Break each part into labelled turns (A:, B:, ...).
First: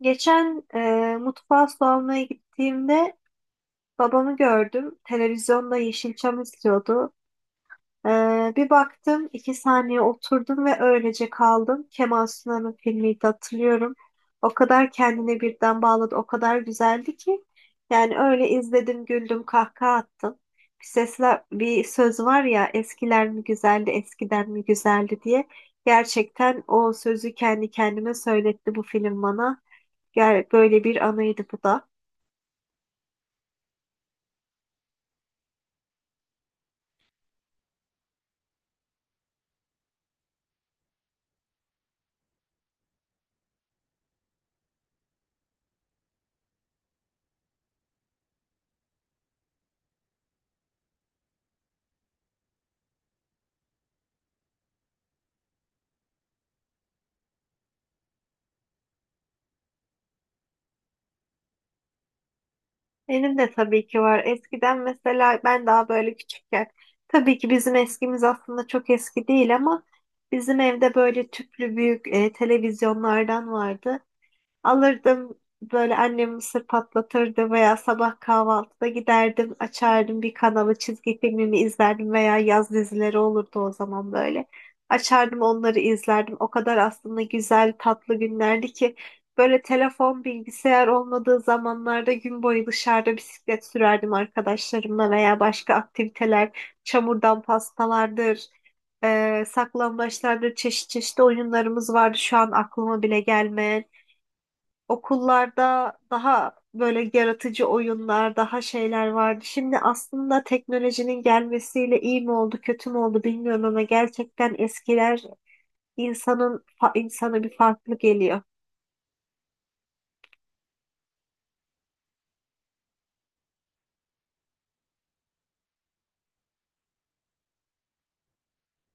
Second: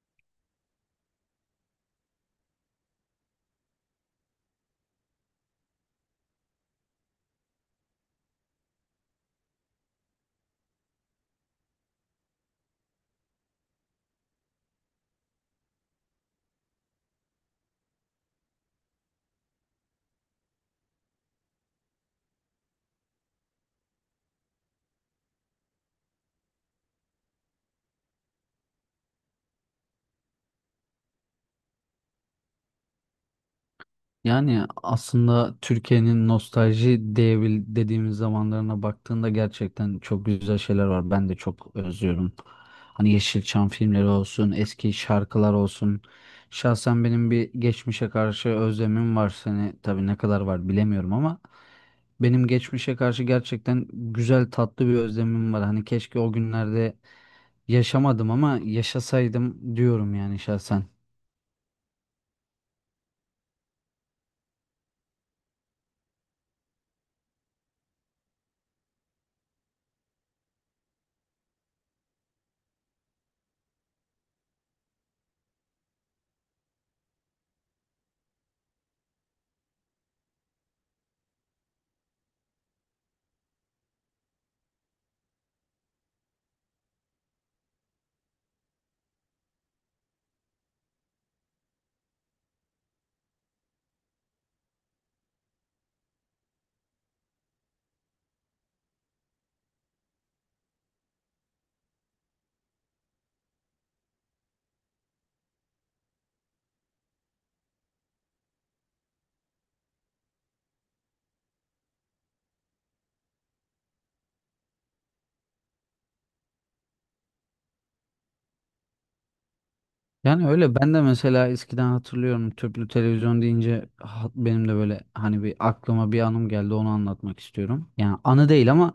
A: Geçen mutfağa su almaya gittiğimde babamı gördüm. Televizyonda Yeşilçam izliyordu. Bir baktım, iki saniye oturdum ve öylece kaldım. Kemal Sunal'ın filmiydi, hatırlıyorum. O kadar kendine birden bağladı, o kadar güzeldi ki. Yani öyle izledim, güldüm, kahkaha attım. Bir sesler, bir söz var ya, eskiler mi güzeldi, eskiden mi güzeldi diye. Gerçekten o sözü kendi kendime söyletti bu film bana. Gel böyle bir anıydı bu da.
B: Yani aslında Türkiye'nin nostalji diyebil dediğimiz zamanlarına baktığında gerçekten çok güzel şeyler var. Ben de çok özlüyorum. Hani Yeşilçam filmleri olsun, eski şarkılar olsun. Şahsen benim bir geçmişe karşı özlemim var. Seni tabii ne kadar var bilemiyorum ama benim geçmişe karşı gerçekten güzel tatlı bir özlemim var. Hani keşke o günlerde yaşamadım ama yaşasaydım diyorum yani şahsen.
A: Benim de tabii ki var. Eskiden mesela ben daha böyle küçükken tabii ki bizim eskimiz aslında çok eski değil ama bizim evde böyle tüplü büyük televizyonlardan vardı. Alırdım böyle, annem mısır patlatırdı veya sabah kahvaltıda giderdim, açardım bir kanalı, çizgi filmimi izlerdim veya yaz dizileri olurdu o zaman böyle. Açardım onları izlerdim. O kadar aslında güzel tatlı günlerdi ki böyle telefon, bilgisayar olmadığı zamanlarda gün boyu dışarıda bisiklet sürerdim arkadaşlarımla veya başka aktiviteler, çamurdan pastalardır. Saklambaçlardır, çeşit çeşit oyunlarımız vardı şu an aklıma bile gelmeyen. Okullarda daha böyle yaratıcı oyunlar, daha şeyler vardı. Şimdi aslında teknolojinin gelmesiyle iyi mi oldu, kötü mü oldu bilmiyorum ama gerçekten eskiler insanın insana bir farklı geliyor.
B: Yani öyle ben de mesela eskiden hatırlıyorum tüplü televizyon deyince benim de böyle hani bir aklıma bir anım geldi onu anlatmak istiyorum. Yani anı değil ama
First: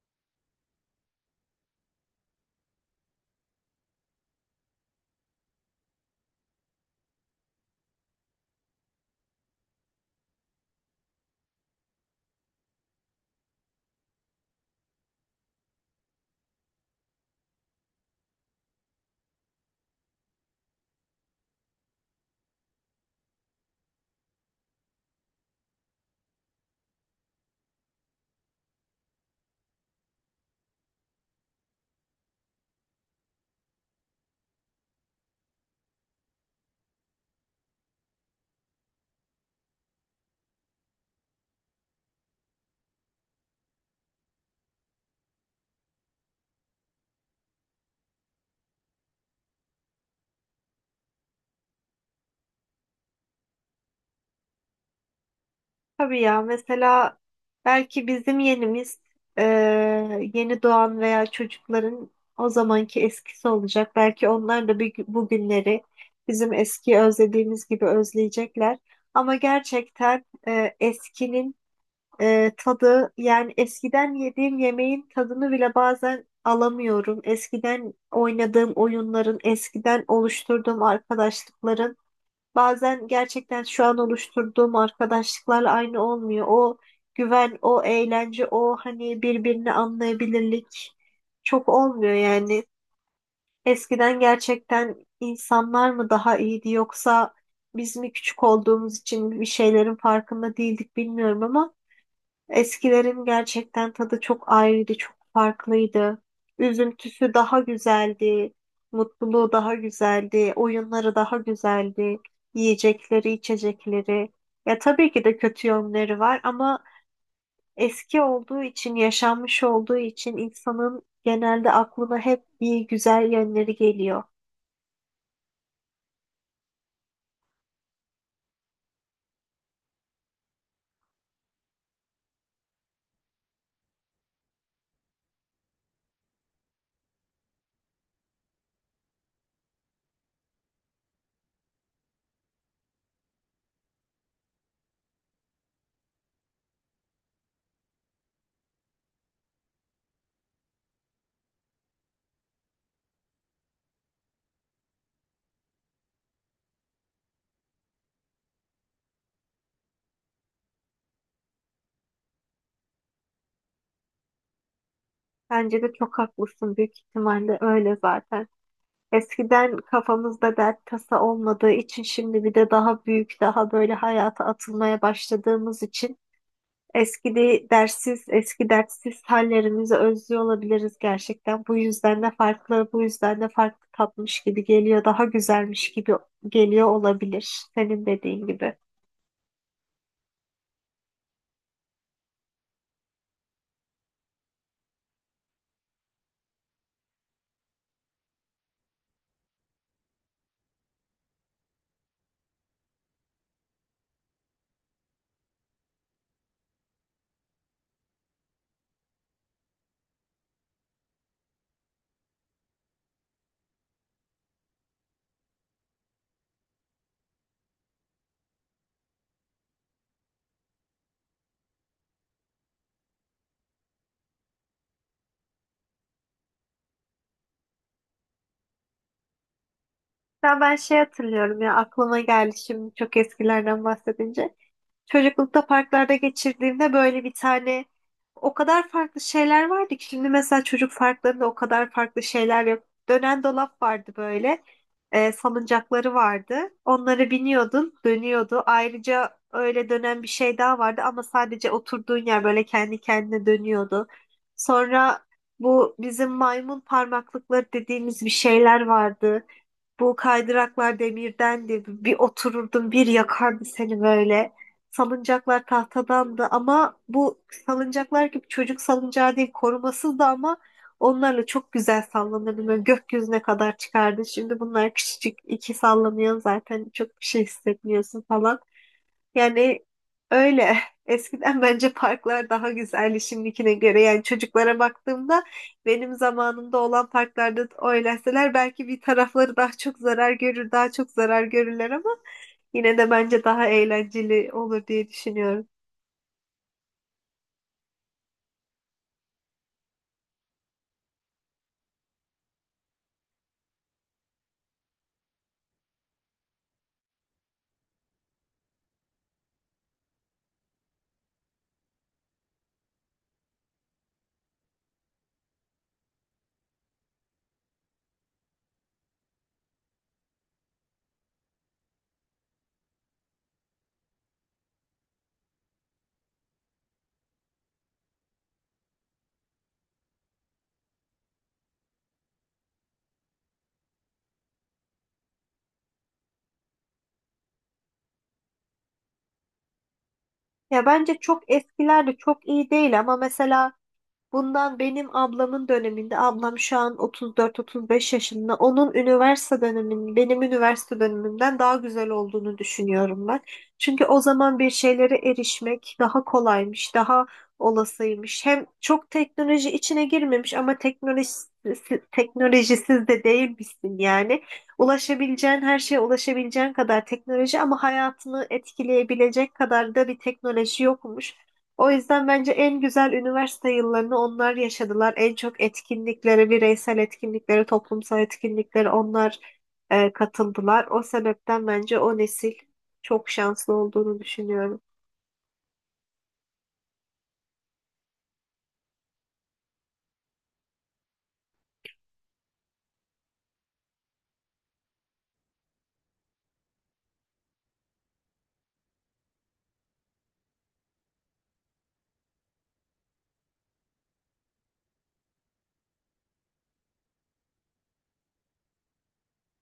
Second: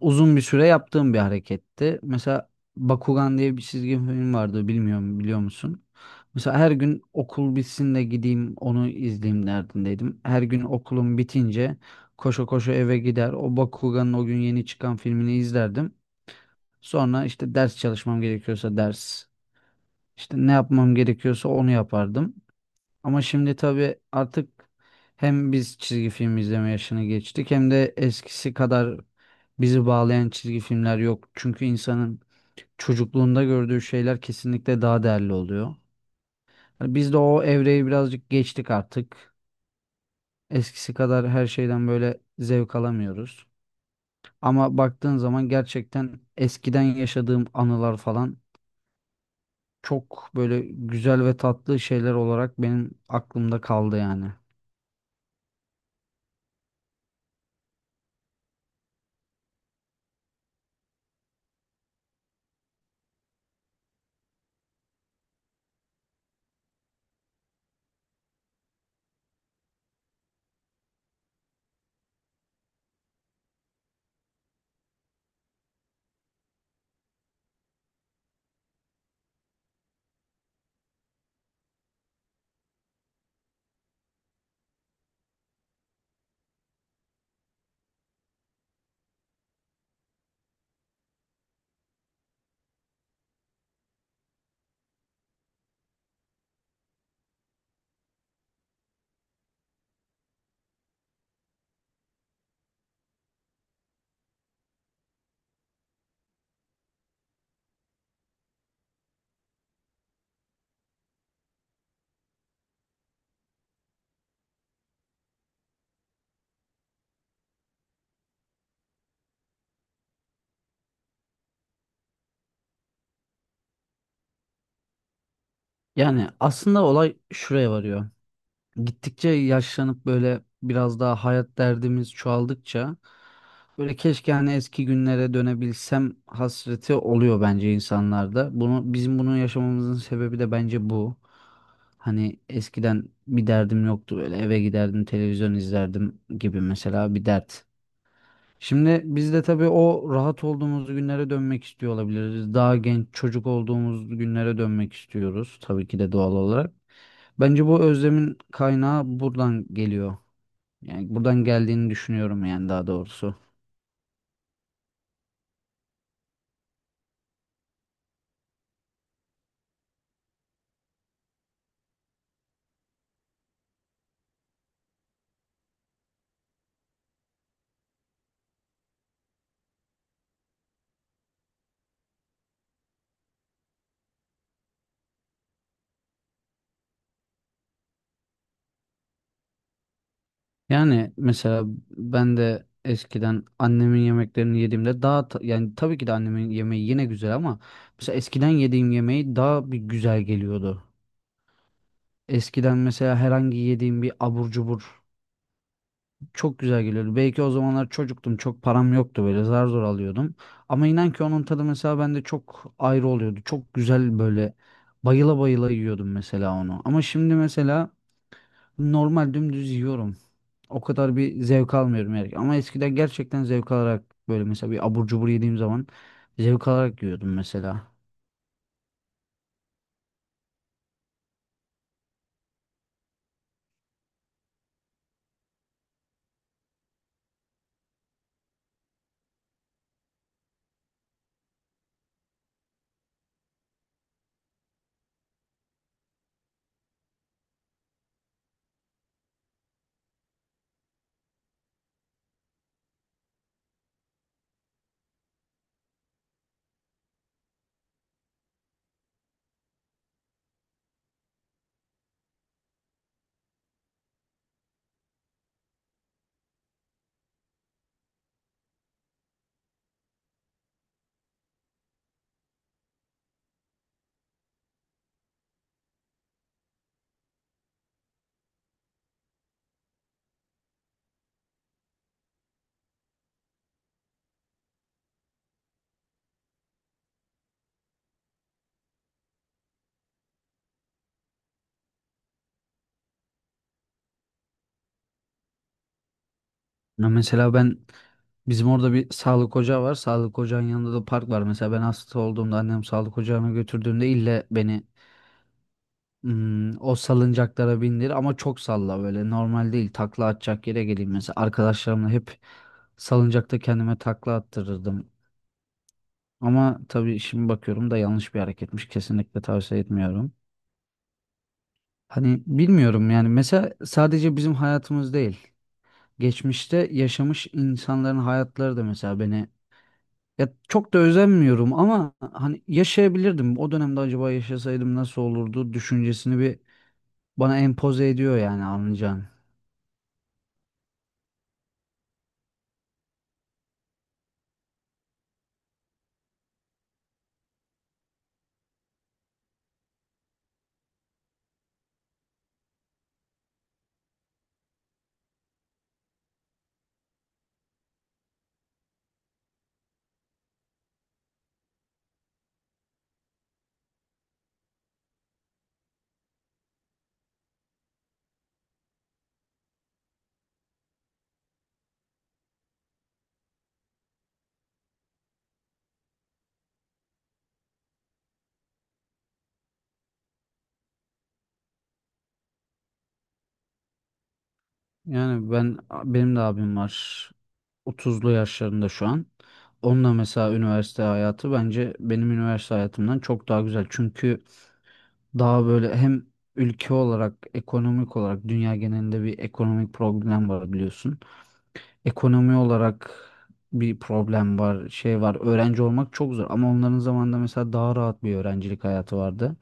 B: uzun bir süre yaptığım bir hareketti. Mesela Bakugan diye bir çizgi film vardı, bilmiyorum, biliyor musun? Mesela her gün okul bitsin de gideyim onu izleyeyim derdindeydim. Her gün okulum bitince koşa koşa eve gider o Bakugan'ın o gün yeni çıkan filmini izlerdim. Sonra işte ders çalışmam gerekiyorsa ders, işte ne yapmam gerekiyorsa onu yapardım. Ama şimdi tabii artık hem biz çizgi film izleme yaşını geçtik hem de eskisi kadar bizi bağlayan çizgi filmler yok. Çünkü insanın çocukluğunda gördüğü şeyler kesinlikle daha değerli oluyor. Yani biz de o evreyi birazcık geçtik artık. Eskisi kadar her şeyden böyle zevk alamıyoruz. Ama baktığın zaman gerçekten eskiden yaşadığım anılar falan çok böyle güzel ve tatlı şeyler olarak benim aklımda kaldı yani.
A: Tabii ya, mesela belki bizim yenimiz, e, yeni doğan veya çocukların o zamanki eskisi olacak. Belki onlar da bir, bu günleri bizim eski özlediğimiz gibi özleyecekler. Ama gerçekten eskinin tadı, yani eskiden yediğim yemeğin tadını bile bazen alamıyorum. Eskiden oynadığım oyunların, eskiden oluşturduğum arkadaşlıkların, bazen gerçekten şu an oluşturduğum arkadaşlıklarla aynı olmuyor. O güven, o eğlence, o hani birbirini anlayabilirlik çok olmuyor yani. Eskiden gerçekten insanlar mı daha iyiydi yoksa biz mi küçük olduğumuz için bir şeylerin farkında değildik bilmiyorum ama eskilerin gerçekten tadı çok ayrıydı, çok farklıydı. Üzüntüsü daha güzeldi, mutluluğu daha güzeldi, oyunları daha güzeldi, yiyecekleri, içecekleri. Ya tabii ki de kötü yönleri var ama eski olduğu için, yaşanmış olduğu için insanın genelde aklına hep iyi, güzel yönleri geliyor.
B: Yani aslında olay şuraya varıyor. Gittikçe yaşlanıp böyle biraz daha hayat derdimiz çoğaldıkça böyle keşke hani eski günlere dönebilsem hasreti oluyor bence insanlarda. Bunu bizim yaşamamızın sebebi de bence bu. Hani eskiden bir derdim yoktu, böyle eve giderdim televizyon izlerdim gibi mesela bir dert. Şimdi biz de tabii o rahat olduğumuz günlere dönmek istiyor olabiliriz. Daha genç çocuk olduğumuz günlere dönmek istiyoruz tabii ki de doğal olarak. Bence bu özlemin kaynağı buradan geliyor. Yani buradan geldiğini düşünüyorum, yani daha doğrusu.
A: Bence de çok haklısın, büyük ihtimalle öyle zaten. Eskiden kafamızda dert tasa olmadığı için, şimdi bir de daha büyük, daha böyle hayata atılmaya başladığımız için dersiz, eski dertsiz hallerimizi özlüyor olabiliriz gerçekten. Bu yüzden de farklı, bu yüzden de farklı tatmış gibi geliyor, daha güzelmiş gibi geliyor olabilir senin dediğin gibi.
B: Yani mesela ben de eskiden annemin yemeklerini yediğimde daha yani tabii ki de annemin yemeği yine güzel ama mesela eskiden yediğim yemeği daha bir güzel geliyordu. Eskiden mesela herhangi yediğim bir abur cubur çok güzel geliyordu. Belki o zamanlar çocuktum. Çok param yoktu, böyle zar zor alıyordum. Ama inan ki onun tadı mesela bende çok ayrı oluyordu. Çok güzel böyle bayıla bayıla yiyordum mesela onu. Ama şimdi mesela normal dümdüz yiyorum. O kadar bir zevk almıyorum yani. Ama eskiden gerçekten zevk alarak böyle mesela bir abur cubur yediğim zaman zevk alarak yiyordum mesela.
A: Ya ben şey hatırlıyorum ya, aklıma geldi şimdi çok eskilerden bahsedince. Çocuklukta parklarda geçirdiğimde böyle bir tane, o kadar farklı şeyler vardı ki şimdi mesela çocuk parklarında o kadar farklı şeyler yok. Dönen dolap vardı böyle. Salıncakları vardı. Onları biniyordun, dönüyordu. Ayrıca öyle dönen bir şey daha vardı ama sadece oturduğun yer böyle kendi kendine dönüyordu. Sonra bu bizim maymun parmaklıkları dediğimiz bir şeyler vardı. Bu kaydıraklar demirdendi. Bir otururdun, bir yakardı seni böyle. Salıncaklar tahtadandı ama bu salıncaklar gibi çocuk salıncağı değil, korumasız da ama onlarla çok güzel sallanırdım. Böyle gökyüzüne kadar çıkardı. Şimdi bunlar küçücük iki sallanıyor zaten, çok bir şey hissetmiyorsun falan. Yani öyle. Eskiden bence parklar daha güzeldi şimdikine göre. Yani çocuklara baktığımda benim zamanımda olan parklarda oynasalar belki bir tarafları daha çok zarar görür, daha çok zarar görürler ama yine de bence daha eğlenceli olur diye düşünüyorum.
B: Ya mesela ben bizim orada bir sağlık ocağı var. Sağlık ocağının yanında da park var. Mesela ben hasta olduğumda annem sağlık ocağına götürdüğümde ille beni hmm, o salıncaklara bindir ama çok salla, böyle normal değil, takla atacak yere geleyim, mesela arkadaşlarımla hep salıncakta kendime takla attırırdım ama tabii şimdi bakıyorum da yanlış bir hareketmiş, kesinlikle tavsiye etmiyorum. Hani bilmiyorum yani, mesela sadece bizim hayatımız değil, geçmişte yaşamış insanların hayatları da mesela beni, ya çok da özenmiyorum ama hani yaşayabilirdim o dönemde, acaba yaşasaydım nasıl olurdu düşüncesini bir bana empoze ediyor yani, anlayacağın.
A: Ya bence çok eskiler de çok iyi değil ama mesela bundan benim ablamın döneminde, ablam şu an 34-35 yaşında. Onun üniversite döneminin, benim üniversite dönemimden daha güzel olduğunu düşünüyorum ben. Çünkü o zaman bir şeylere erişmek daha kolaymış, daha olasıymış. Hem çok teknoloji içine girmemiş ama teknolojisiz de değilmişsin yani. Ulaşabileceğin her şeye ulaşabileceğin kadar teknoloji ama hayatını etkileyebilecek kadar da bir teknoloji yokmuş. O yüzden bence en güzel üniversite yıllarını onlar yaşadılar. En çok etkinliklere, bireysel etkinliklere, toplumsal etkinliklere onlar katıldılar. O sebepten bence o nesil çok şanslı olduğunu düşünüyorum.
B: Yani, benim de abim var. 30'lu yaşlarında şu an. Onunla mesela üniversite hayatı bence benim üniversite hayatımdan çok daha güzel. Çünkü daha böyle hem ülke olarak, ekonomik olarak dünya genelinde bir ekonomik problem var biliyorsun. Ekonomi olarak bir problem var, şey var. Öğrenci olmak çok zor ama onların zamanında mesela daha rahat bir öğrencilik hayatı vardı.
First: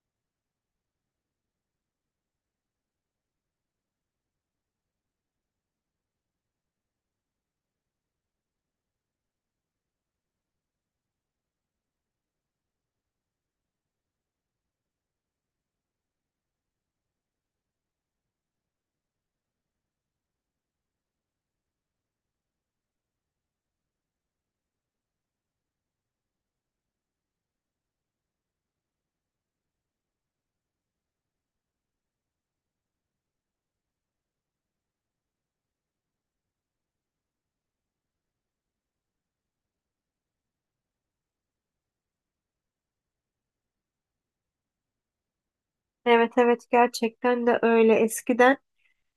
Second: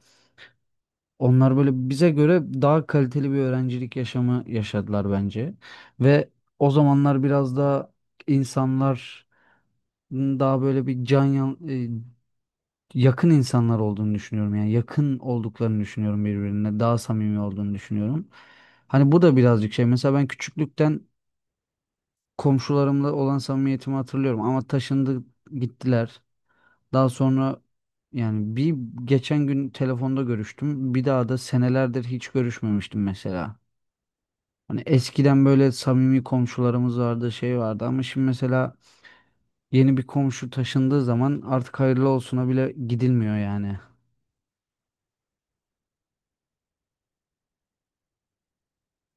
B: Onlar böyle bize göre daha kaliteli bir öğrencilik yaşamı yaşadılar bence. Ve o zamanlar biraz daha insanlar daha böyle bir yakın insanlar olduğunu düşünüyorum. Yani yakın olduklarını düşünüyorum birbirine. Daha samimi olduğunu düşünüyorum. Hani bu da birazcık şey. Mesela ben küçüklükten komşularımla olan samimiyetimi hatırlıyorum ama taşındı, gittiler. Daha sonra yani bir geçen gün telefonda görüştüm. Bir daha da senelerdir hiç görüşmemiştim mesela. Hani eskiden böyle samimi komşularımız vardı, şey vardı, ama şimdi mesela yeni bir komşu taşındığı zaman artık hayırlı olsuna bile gidilmiyor yani.
A: Evet, evet, gerçekten de öyle. Eskiden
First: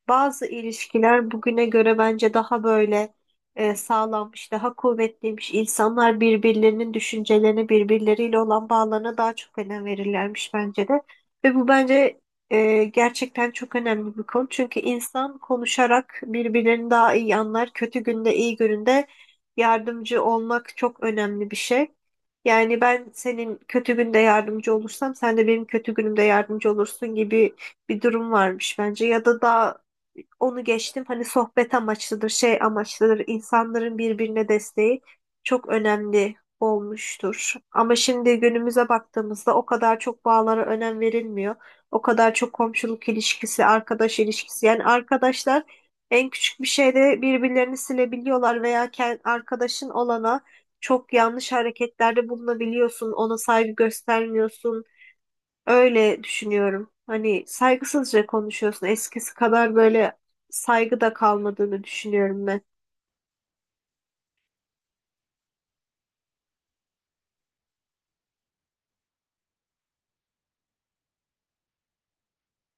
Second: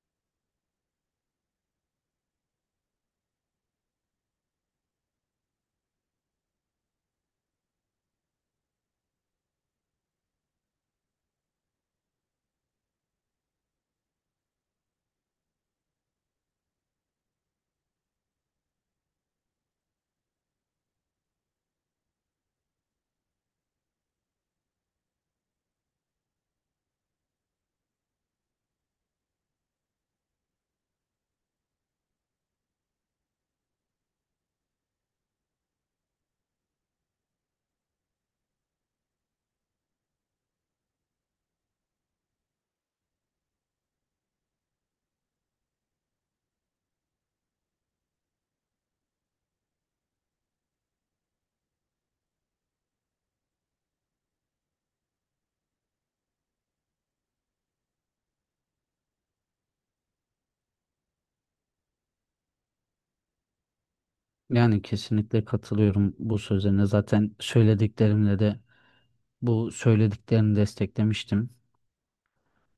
A: bazı ilişkiler bugüne göre bence daha böyle sağlammış, daha kuvvetliymiş. İnsanlar birbirlerinin düşüncelerini, birbirleriyle olan bağlarına daha çok önem verirlermiş bence de. Ve bu bence gerçekten çok önemli bir konu. Çünkü insan konuşarak birbirlerini daha iyi anlar. Kötü günde, iyi gününde yardımcı olmak çok önemli bir şey. Yani ben senin kötü günde yardımcı olursam sen de benim kötü günümde yardımcı olursun gibi bir durum varmış bence, ya da daha onu geçtim, hani sohbet amaçlıdır, şey amaçlıdır. İnsanların birbirine desteği çok önemli olmuştur. Ama şimdi günümüze baktığımızda o kadar çok bağlara önem verilmiyor. O kadar çok komşuluk ilişkisi, arkadaş ilişkisi. Yani arkadaşlar en küçük bir şeyde birbirlerini silebiliyorlar veya arkadaşın olana çok yanlış hareketlerde bulunabiliyorsun. Ona saygı göstermiyorsun. Öyle düşünüyorum. Hani saygısızca konuşuyorsun. Eskisi kadar böyle saygı da kalmadığını düşünüyorum ben.
B: Yani kesinlikle katılıyorum bu sözlerine. Zaten söylediklerimle de bu söylediklerini desteklemiştim.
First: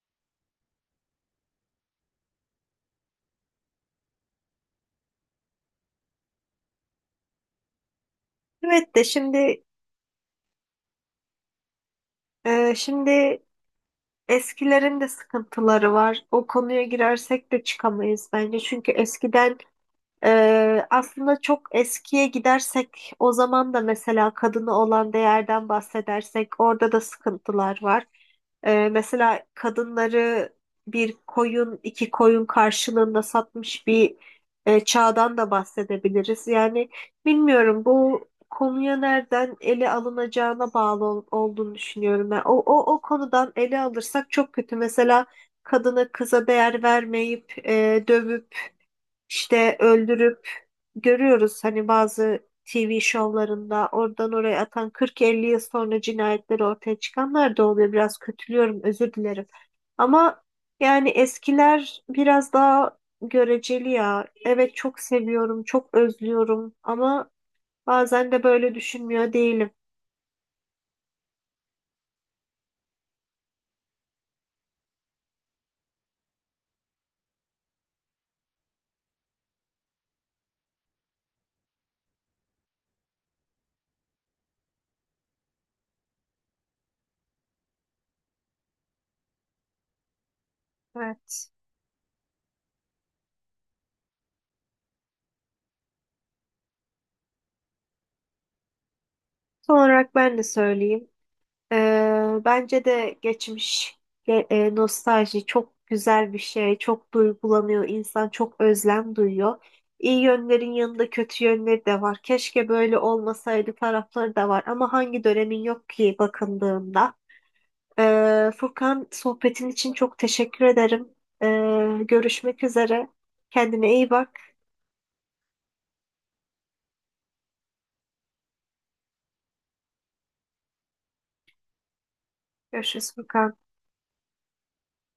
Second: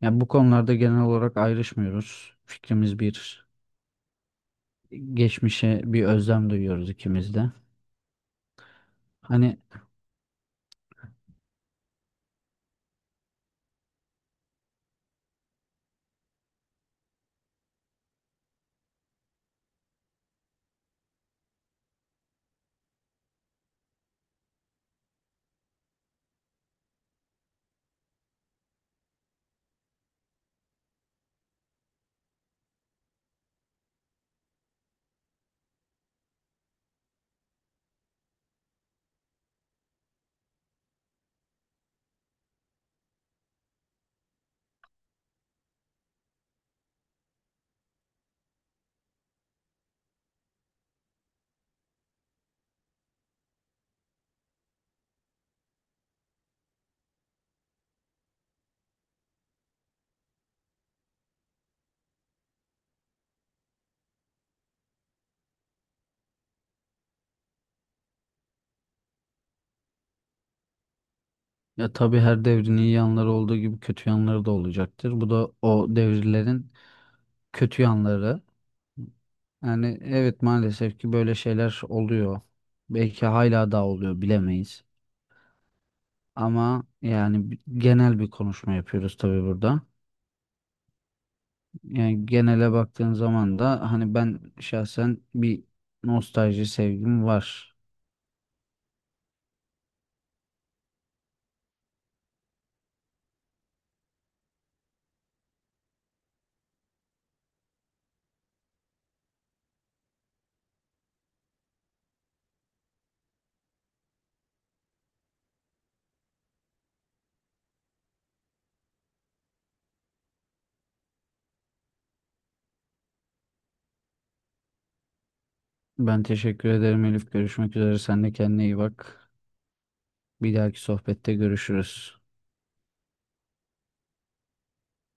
B: Yani bu konularda genel olarak ayrışmıyoruz. Fikrimiz bir. Geçmişe bir özlem duyuyoruz ikimiz de.
A: Evet de
B: Hani
A: şimdi, şimdi eskilerin de sıkıntıları var. O konuya girersek de çıkamayız bence. Çünkü eskiden, aslında çok eskiye gidersek o zaman da mesela kadına olan değerden bahsedersek orada da sıkıntılar var. Mesela kadınları bir koyun, iki koyun karşılığında satmış bir çağdan da bahsedebiliriz. Yani bilmiyorum, bu konuya nereden ele alınacağına bağlı olduğunu düşünüyorum. Ben o konudan ele alırsak çok kötü. Mesela kadına kıza değer vermeyip dövüp işte öldürüp, görüyoruz hani bazı TV şovlarında oradan oraya atan, 40-50 yıl sonra cinayetleri ortaya çıkanlar da oluyor. Biraz kötülüyorum, özür dilerim. Ama yani eskiler biraz daha göreceli ya. Evet çok seviyorum, çok özlüyorum ama bazen de böyle düşünmüyor değilim.
B: ya, tabii her devrin iyi yanları olduğu gibi kötü yanları da olacaktır. Bu da o devirlerin kötü yanları. Yani evet, maalesef ki böyle şeyler oluyor. Belki hala da oluyor bilemeyiz. Ama yani genel bir konuşma yapıyoruz tabii burada.
A: Evet.
B: Yani genele baktığın zaman da hani ben şahsen bir nostalji sevgim var.
A: Son olarak ben de söyleyeyim. Bence de geçmiş, nostalji çok güzel bir şey. Çok duygulanıyor, insan çok özlem duyuyor. İyi yönlerin yanında kötü yönleri de var. Keşke böyle olmasaydı tarafları da var. Ama hangi dönemin yok ki bakıldığında. Furkan, sohbetin için çok teşekkür ederim. Görüşmek üzere. Kendine iyi bak.
B: Ben teşekkür ederim Elif. Görüşmek üzere. Sen de kendine iyi bak. Bir dahaki sohbette görüşürüz.
A: Görüşürüz Furkan.